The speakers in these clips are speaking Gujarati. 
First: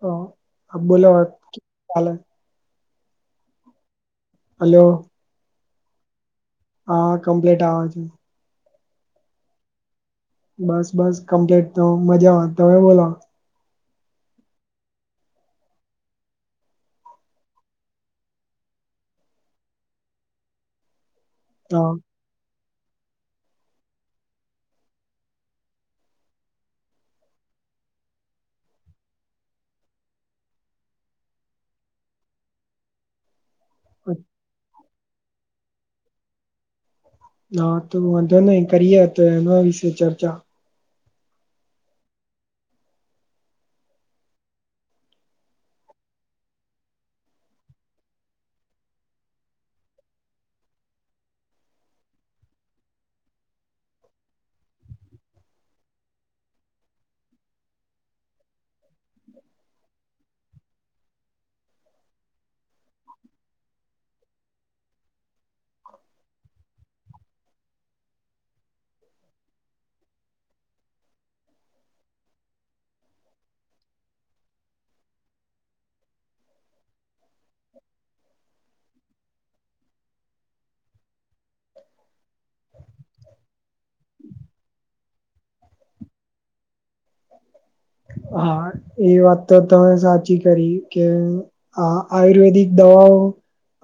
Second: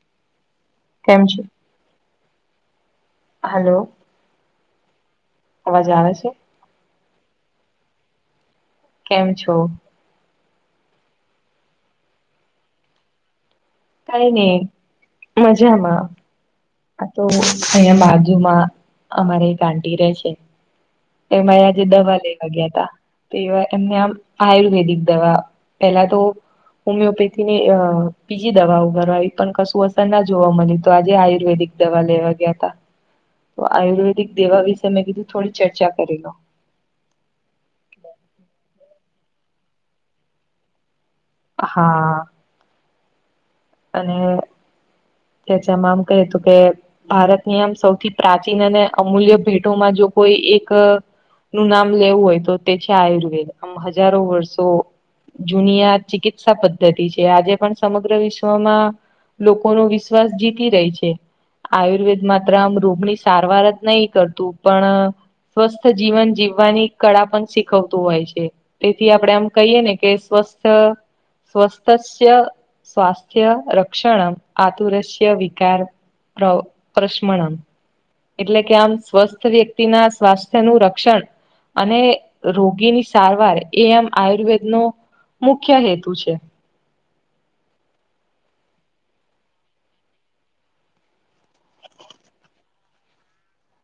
હ આપ બોલો કેમ હલ્લો. હલ્લો. હલ્લો. અવાજ આવે છે. હા કમ્પ્લીટ આવે છે. કેમ છો? બસ બસ કમ્પ્લીટ તો મજામાં તમે બોલો. કઈ નહી મજામાં. આ તો અહીયાં બાજુમાં અમારે આટી રહે છે. એમાં હ આજે દવા લઈ તો એવા એમને આ આયુર્વેદિક દવા પેલા તો હોમિયોપેથી ની બીજી દવા ઉગર એ પણ કશું અસર ના જોવા મળ્યું તો આજે આયુર્વેદિક દવા લેવા ગયા હતા તો આયુર્વેદિક દેવા વિશે મેં કીધું થોડી ચર્ચા કરી લો હા તો વાંધો નઈ કરીએ તો એના વિશે ચર્ચા હા. અને તેચમાંમ કહ્યું તું કે ભારતની આમ સૌથી પ્રાચીન અને અમૂલ્ય ભેટોમાં જો કોઈ એક અ નું નામ લેવું હોય તો તે છે આયુર્વેદ આમ હજારો વર્ષો જુનિયા ચિકિત્સા પદ્ધતિ છે આજે પણ સમગ્ર વિશ્વ લોકો નો વિશ્વાસ જીતી રહી છે આયુર્વેદ માત્ર આમ રોગની સારવાર જ નહીં કરતું પણ સ્વસ્થ જીવન જીવવાની કળા પણ શીખવતું હોય છે તેથી આપણેે આમ કહીય ને કે સ્વસ્થ સ્વસ્થ સ્વાસ્થ થ રક્ષણમ આતુરશ વિકાર પ્ર પ્રશ્મણં એટલે કે આમ સ્વસ્થ વ્યક્તિ ના સ્વાસ્થ્ય નું રક્ષણ અને રોગીની સારવાર એ આમ આયુર્વેદ નો મુખ્ય હેતુ છે હા એ વાત તો તમે સાચી કરી કે હ આયુર્વેદિક દવાઓ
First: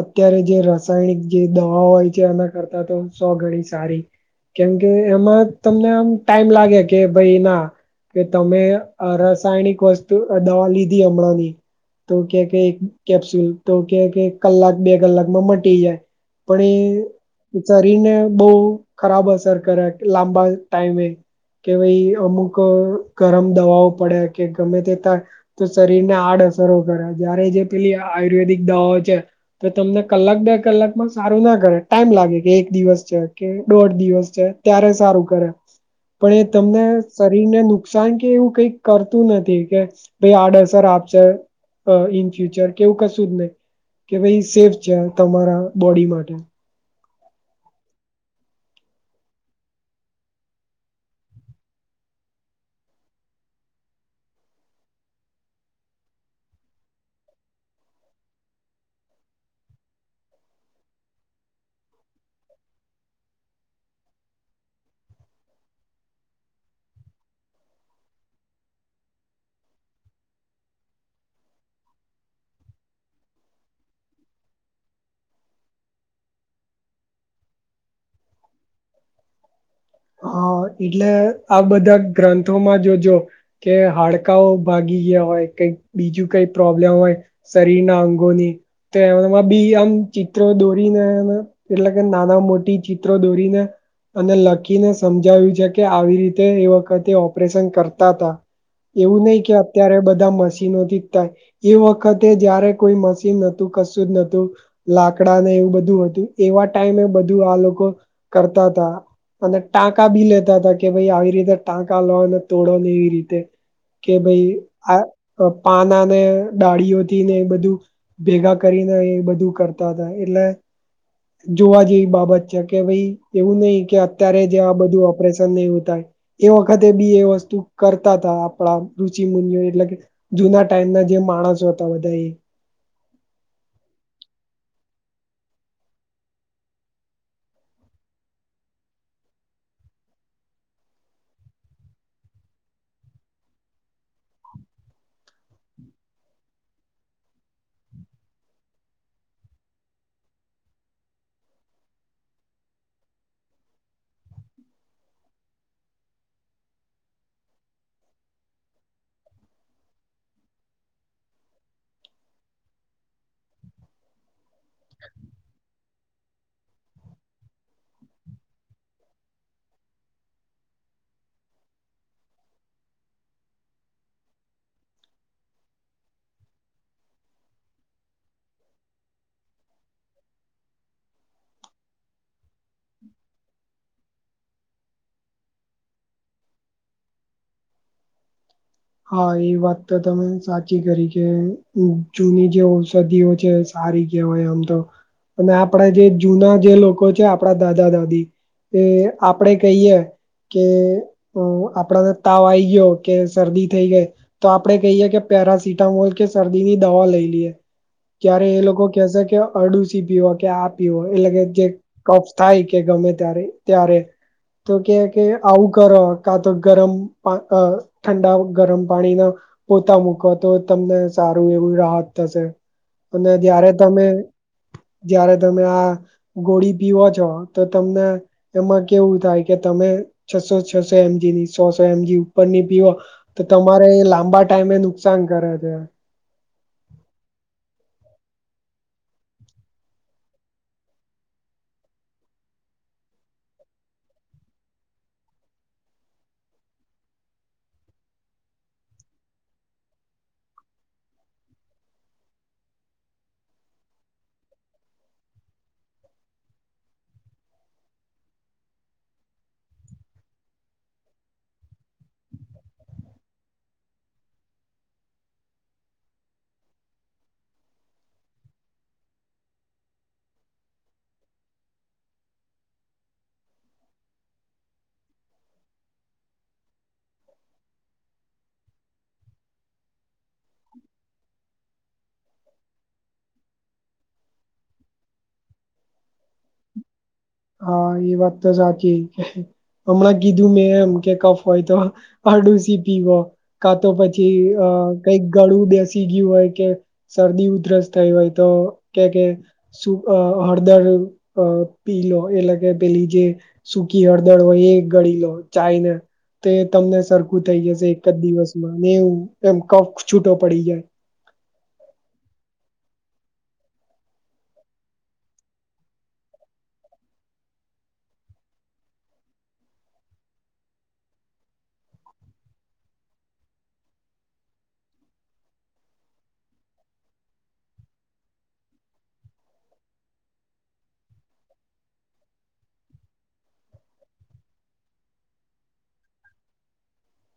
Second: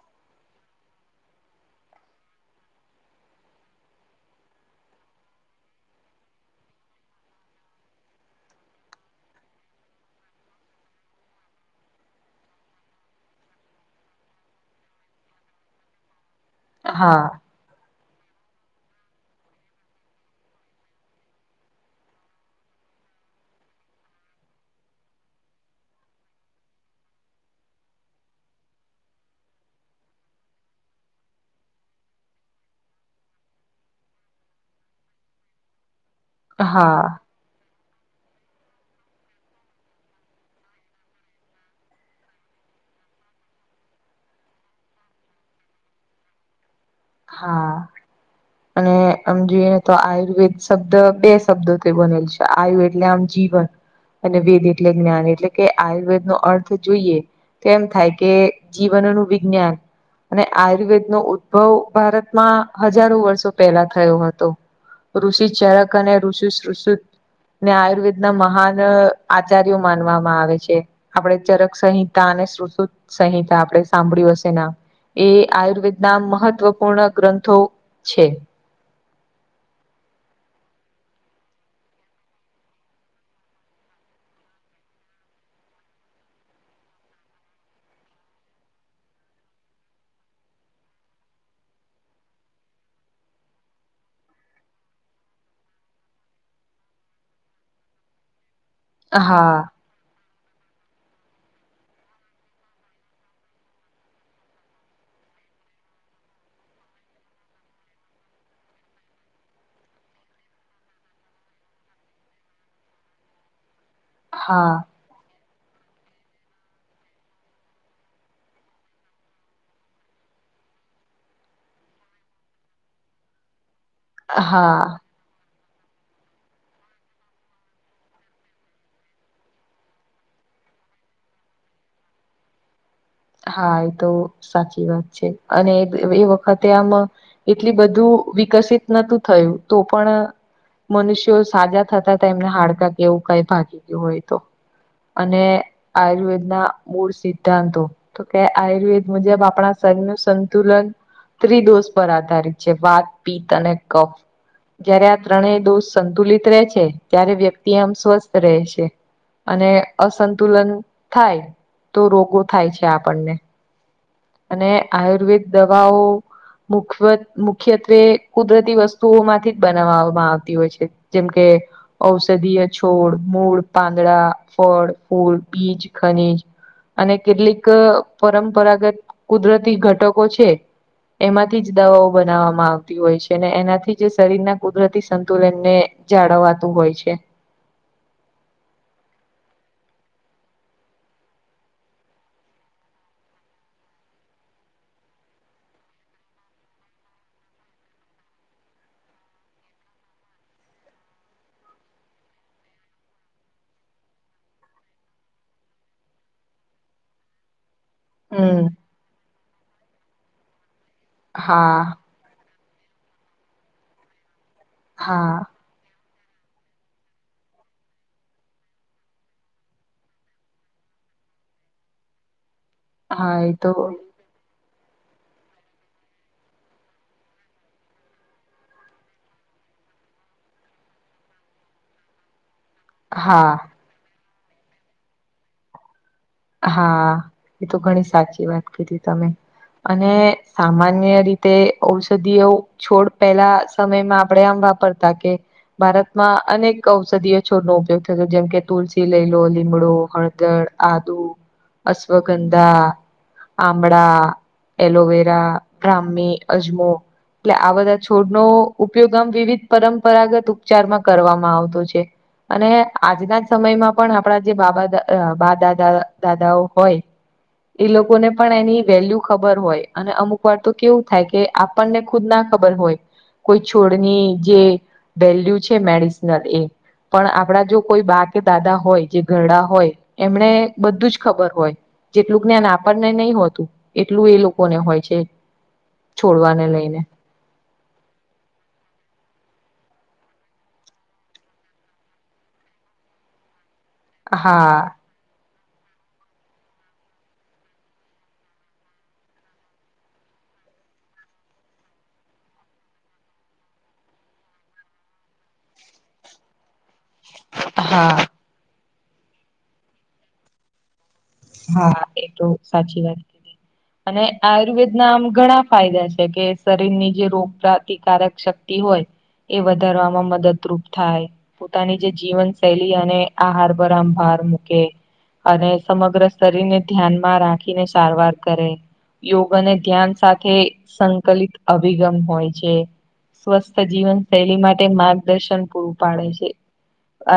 અત્યારે જે રાસાયણિક જે દવાઓ હોય છે એના કરતા તો સો ગણી સારી કેમ કે એમાં તમને આમ ટાઈમ લાગે કે ભાઈ ના કે તમે અ રાસાયણિક વસ્તુ દવા લીધી હમણાં ની તો કે કે એક કેપ્સ્યુલ તો કે કે કલાક બે કલાકમાં મટી જાય પણ હા એ શરીર ને બહુ ખરાબ અસર કરે લાંબા ટાઈમે કે ભાઈ અમુક ગરમ દવાઓ પડે કે ગમે તે ત તો શરીરને આડઅસરો કરે જયારે જે પેલી આયુર્વેદિક દવાઓ છે તો તમને કલાક બે કલાકમાં સારું ના કરે ટાઈમ લાગે કે એક દિવસ છે કે દોઢ દિવસ છે ત્યારે સારું કરે પણ એ તમને હા શરીરને નુકસાન કે એવું કઈક કરતું નથી કે ભાઈ આડઅસર આપશે ઇન ફ્યુચર કેવું કશું જ નહીિ કે ભાઈ સેફ છે તમારા બોડી માટે હા અને આમ જોઈએ તો આયુર્વેદ શબ્દ બે શબ્દો તે બનેલ છે આવ્યું એટલે આમ જીવન અને વેદ એટલે જ્ઞાન એટલે કે આયુર્વેદ નો અર્થ જોઈએ તો એમ થાય કે જીવનનું વિજ્ઞાન અને આયુર્વેદ નો ઉદભવ ભારતમાં હજારો વર્ષો પેલા થયો હતો ઋષિ ચરક અને ઋષિષ ને આયુર્વેદ ના મહાન આચાર્યો માનવામાં આવે છે આપણે ચરક સંહિતા અને શુશત સંહિતા આપણે સાંભળ્યું હશે ના એ આયુર્વેદના મહત્વપૂર્ણ ગ્રંથો છે હા એટલે આ બધા ગ્રંથોમાં જોજો કે હાડકાઓ ભાગી ગયા હોય કઈક બીજું કઈ પ્રોબ્લેમ હોય શરીર ના અંગોની તો એમાં બી આમ ચિત્રો દોરીને એટલે કે નાના મોટી ચિત્રો દોરીને અને લખ બાકીને સમજાવ્યું છે કે આવી રીતે એ વખતે ઓપરેશન કરતા હતા એવું નહી કે હા ત્યારે બધા મશીનોથી થાય એ વખતે જયારે કોઈ મશીનતું કશું જ નતું લાકડા ને એવું બધું હતું એવા ટાઈમે એ બધું આ લોકો કરતા હતા અને ટાંકા બી લેતા હતા કે ભાઈ આવી રીતે ટાંકા લોને તોડો ને એવી રીતે કે ભાઈ હા આ પાના ને ડાળીઓથી એ બધું ભેગા કરીને એ બધું કરતા હતા એટલે. જોવા જેવી બાબત છે કે ભાઈ એવું નઈ કે અત્યારે જે આ હા બધું ન નહી થાય એ વખતે બી એ વસ્તુ કરતા ત આપણા રુચિ મુનિઓ એટલે કે. જુના ટાઈમ ના જે માણસો હતા બધા એ હા એ તો સાચી વાત છે અને એ વખતે આમ એટલી બધું વિકસિત નતું થયું તો પણ મનુષ્યો સાજા થતા હતા એમને હાડકાં કે એવું કઈ ભાગી ગયું હોય તો અને આયુર્વેદ ના મૂળ સિદ્ધાંતો તો કે આયુર્વેદ મુજબ આપણા શરીર નું સંતુલન ત્રિદોષ પર આધારિત છે વાત પિતત અને કફ. જયારે આ ત્રણેય દોષ સંતુલિત રહે છે ત્યારે વ્યક્તિ આમ સ્વસ્થ રહે છે. અને અસંતુલન થાય તો રોગો થાય છે આપણને. અને આયુર્વેદ દવાઓ. મુખ મુખ્યત્વે કુદરતી વસ્તુઓ માંથી જ બનાવામાં આવતી હોય છે. જેમ કે. ઔષધીય છોડ મૂળ પાંદડા ફળ ફૂલ બીજ ખનીજ. અને કેટલીક પરંપરાગત કુદરતી ઘટકો છે. એમાંથી જ દવાઓ બનાવવામાં આવતી હોય છે અનેને એનાથી જ શરીરના કુદરતી સંતુલનને જાળવવાતું હોય છે. હા એ વાત તો તમે સાચી કરી કે જૂની જે ઔષધિઓ છે. સારી કેહેવાય આમ તો અને આપડા જે જૂના જે લોકો છે આપડા દાદા દાદી એ આપડે કહીયએ. કે આપડાને તાવ આ આવી ગયો કે શરદી થઈ ગાય તો આપડે કહીએ કે પેરાસિટામોલ કે શરદી ની દવા લઈ લઈએ. ત્યારે એ હમ લોકો કેસે કે અડુસી પીવા કે આ પીવો એટલે કે જે હા ટફ થાય કે ગમે ત્યારે ત્યારે તો કે કે હા આવું કરો અ. કા તો ગરમ ઠંડા ગરમ પાણી ના પોતા મૂકવા તો તમને સારું એવું રાહત થશે. અને હા એ જય્યારે તો તમે જ્યારે તમે આ ગોળી પીવો છો તો તમને એમાં કેવું થાય કે તમે છસો છસો એમજી ની સો સો એમજી ઉપર ની પીવા તો હા તમારે લાંબા ટાઈમે નુકસાન કરે છે. હા એ તો ઘણી સાચી વાત કીધી તમે અને સામાન્ય રીતે ઔષધિઓ છોડ પેલા સમયમાં આપણેે આમ વાપરતા કે ભારતમાં અનેક ઔષધિય છોડનોો ઉપયોગ થયો જેમકે તુલસી લઈ લો લીમડો હળદર આ દુ અશ્વગંધા. આંબળા એલોવેરા બ્રાહ્મી અજમો એટલે આ બધા છોડ નો ઉપયોગ આમ વિવિધ પરંપરાગત ઉપચારમાં કરવામાં આવતો છે. અને આજના જ સમયમાં પણ આપણા જે બાબા બાદાદ દાદાઓ હોય. એ લોકોને પણ એની વેલ્યુ ખબર હોય અને અમુક વાર તો કેવું થાય કે આપણને ખુદ ના ખબર હોય. કોઈ છોડની જે વેલ્યુ છે મેડિસનલ એ પણ આપડા જો કોઈ બા કે દાદા હોય જે ઘરડા હોય એમણે બધું જ ખબર હોય જેટલું જ્ઞાન આપણને નહી હોતું એટલું એ લોકોને હોય છે છોડવાને લઈને. હા એ વાત તો સાકી કે. હમણાં કીધું મેં એમ કે કફ હોય તો આડુસી પીવો. કા તો પછી અ હા કઈક ગળું બેસી ગયું હોય કે શરદી ઉધરસ થઈ હોય તો કે કે સુકા હળદર અ પી લો એટલે કે પેલી જે સૂકી હળદર હોય એ ગળી લો ચાયને. તે તમને સરખું થઈ જશે એક જ હા દિવસમાં ને એવ એમ કફ છૂટો પડી જાય. હા એ તો સાચી વાત. કીધી. અને આયુર્વેદના આમ ઘણા ફાયદા છે કે શરીરની જે રોગ પ્ર્રતિકારક શક્તિ. હોય એ વધારવામાં મદદરૂપ થાય. પોતાની જે જીવન શૈલી અને આહાર પરર આમ ભાર મૂકે અને સમગ્ર. શરીર ને ધ્યાનમાં રાખીને સારવાર કરે. યોગ અને ધ્યાન સાથે સંકલિત અભિગમ હોય છે. સ્વસ્થ જીવન શૈલી માટે માર્ગદર્શન પૂરું પાડે છે.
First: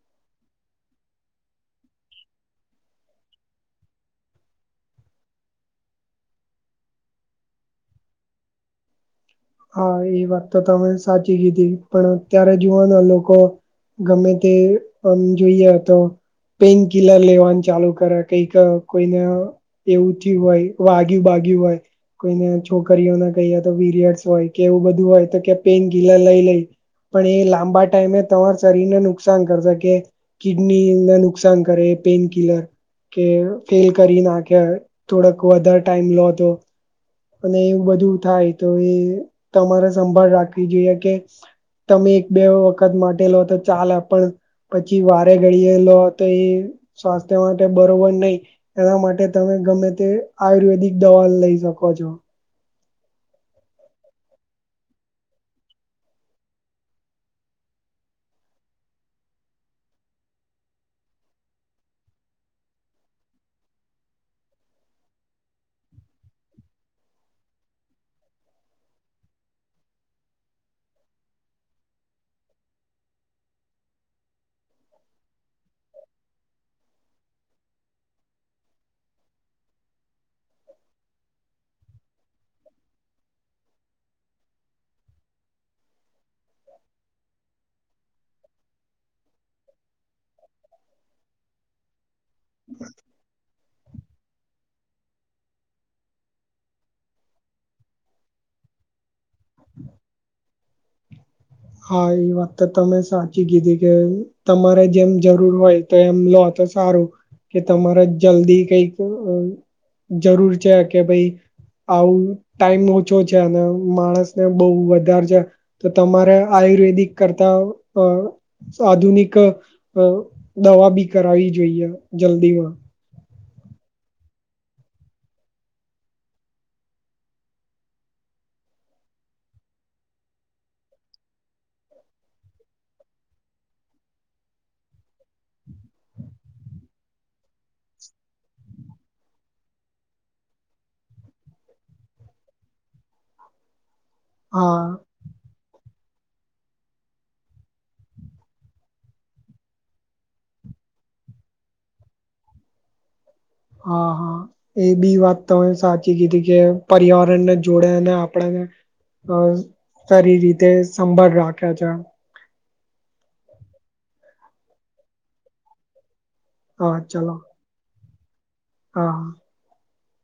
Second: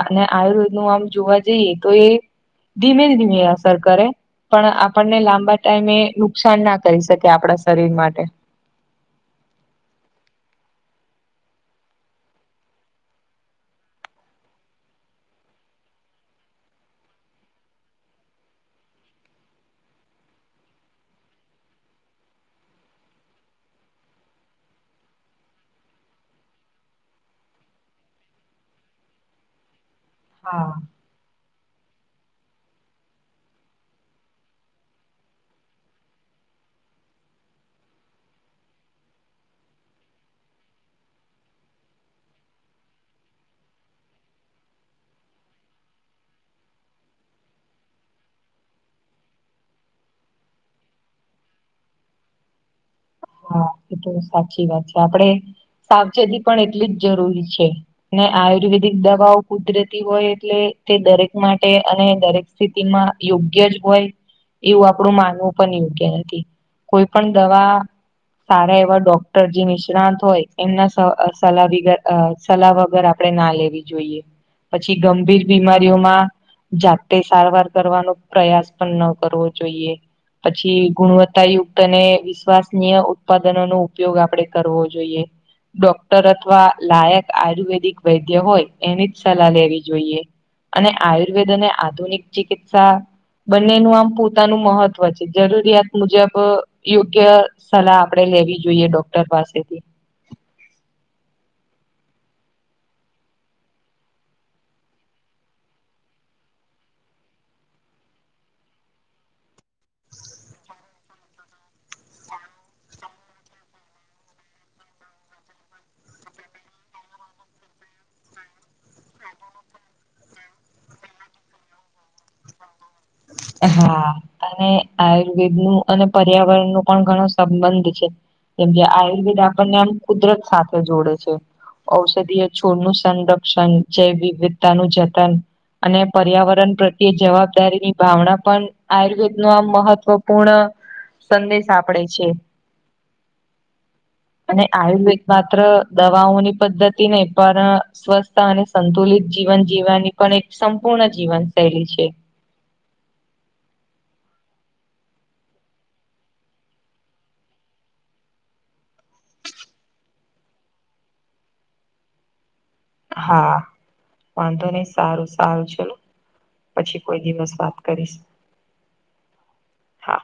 અને આયુર્વેદ નું આમ જોવા જઈએ તો એ ધીમે ધીમે કરે પણ આપણને લાંબા ટાઈમે નુકસાન ના કરી શકે આપણા શરીર માટે. હા એ વાત તો તમે સાચી કીધી પણ અત્યારે જુવાના લોકો ગમે તે આમ જોઈએ તો પેઇન કિલર લેવા ચાલુ કરે કઈક કોઈને એવું થયું હોય વાગ્યું બાગ્યું હોય કોઈને છોકરીઓને કહી તો વિરિયડ હોય કે એવું બધું હોય તો કે પેન કિલર લઈ લઈ. પણ એ લાંબા ટાઈમે તમાર શરીરને નુકસાન કરશે કે હા કિડનીને નુકસાન કરે પેઇન કિલર. કે ફેલ કરી નાખે થોડક વધારે ટાઈમ લો તો. અને એવુ બધું થાય તો એ તમારે સંભાળ રાખવી જોઈએ કે તમે એક બે વખત માટેલો તો ચાલે પણ પછી વારે ઘડીએ લો તો એ સ્વાસ્થ્ય માટે બરોબર નહી. એના માટે તમે ગમે તે આયુર્વેદિક દવા લઈ શકો છો. હા એ તો સાચી વાત છે આપડે સાવચેતી પણ એટલી જ જરૂરી છે. ને આયુર્વેદિક દવાઓ કુદરતી હોય એટલે તે દરેક માટે અને દરેક સ્થિતિમાં યોગ્ય જ હોય. એવું આપડું માનવું પણ યોગ્ય નથી. કોઈ પણ દવા સારા એવા ડોક્ટર જે નિષ્ણાત હોય એમના અ સલાહ અ બીગ સલાહ વગર આપણે ના લેવી જોઈએ. પછી ગંભીર બીમારીઓમાં જાતે સારવાર કરવાનો પ્રયાસ પણ ન કરવો જોઈએ. પછી ગુણવત્તાયુક્ત અને વિશ્વાસનીય ઉત્પાદનો નો ઉપયોગ આપડે કરવો જોઈએ. ડોક્ટર અથવા લાયક આયુર્વેદિક વૈદ્ય હોય એની જ સલાહ લેવી જોઈએ. અને આયુર્વેદ અને આધુનિક ચિકિત્સા બંનેનું આમ પોતાનું મહત્વ છે જરૂરિયાત મુજબ યોગ્ય સલાહ આપડે લેવી જોઈએ ડોક્ટર પાસેથી. હા એ વાત તો તમે સાચી કીધી કે તમારે જેમ જરૂર હોય તો એમ લો તો સારું. કે તમારે જલ્દી કઈક જરૂર છે કે ભાઈ આવું ટાઈમ ઓછો છે અને માણસને બહુ વધારે છે તો તમારે આયુર્વેદિક કરતા અ આધુનિક અ દવા બી કરાવી જોઈએ જલ્દીમાં. હા. અને આયુર્વેદ નું અને પર્યાવરણ નું પણ ઘણો સંબંધ છે. કેમકે આયુર્વેદ આપણને આમ કુદરત સાથે જોડે છે. ઔષધીય છોડનું સંરક્ષણ જૈવવવિધતાનું જતન અને પર્યાવરણ પ્રત્યે જવાબદારી ભાવના પણ આયુર્વેદનું આમ મહત્વપૂર્ણ સંદેશ આપડે છે અને હા આયુર્વેદ માત્ર દવાઓની પદ્ધતિ નહ પણ સ્વસ્થ અને સંતુલિત જીવન જીવવાની પણ એક સંપૂર્ણ જીવન શૈલી છે. હા, હા. એ બી વાત તો સાચી કીધી કે પર્યાવરણને જોડે અને આપડે અ સારી રીતે સંભાળ રાખે છે. હા, વાંધો નહી સારું સારું ચલું હા પછી કોઈ ચલો દિવસ વાત કરીશ. હા. હા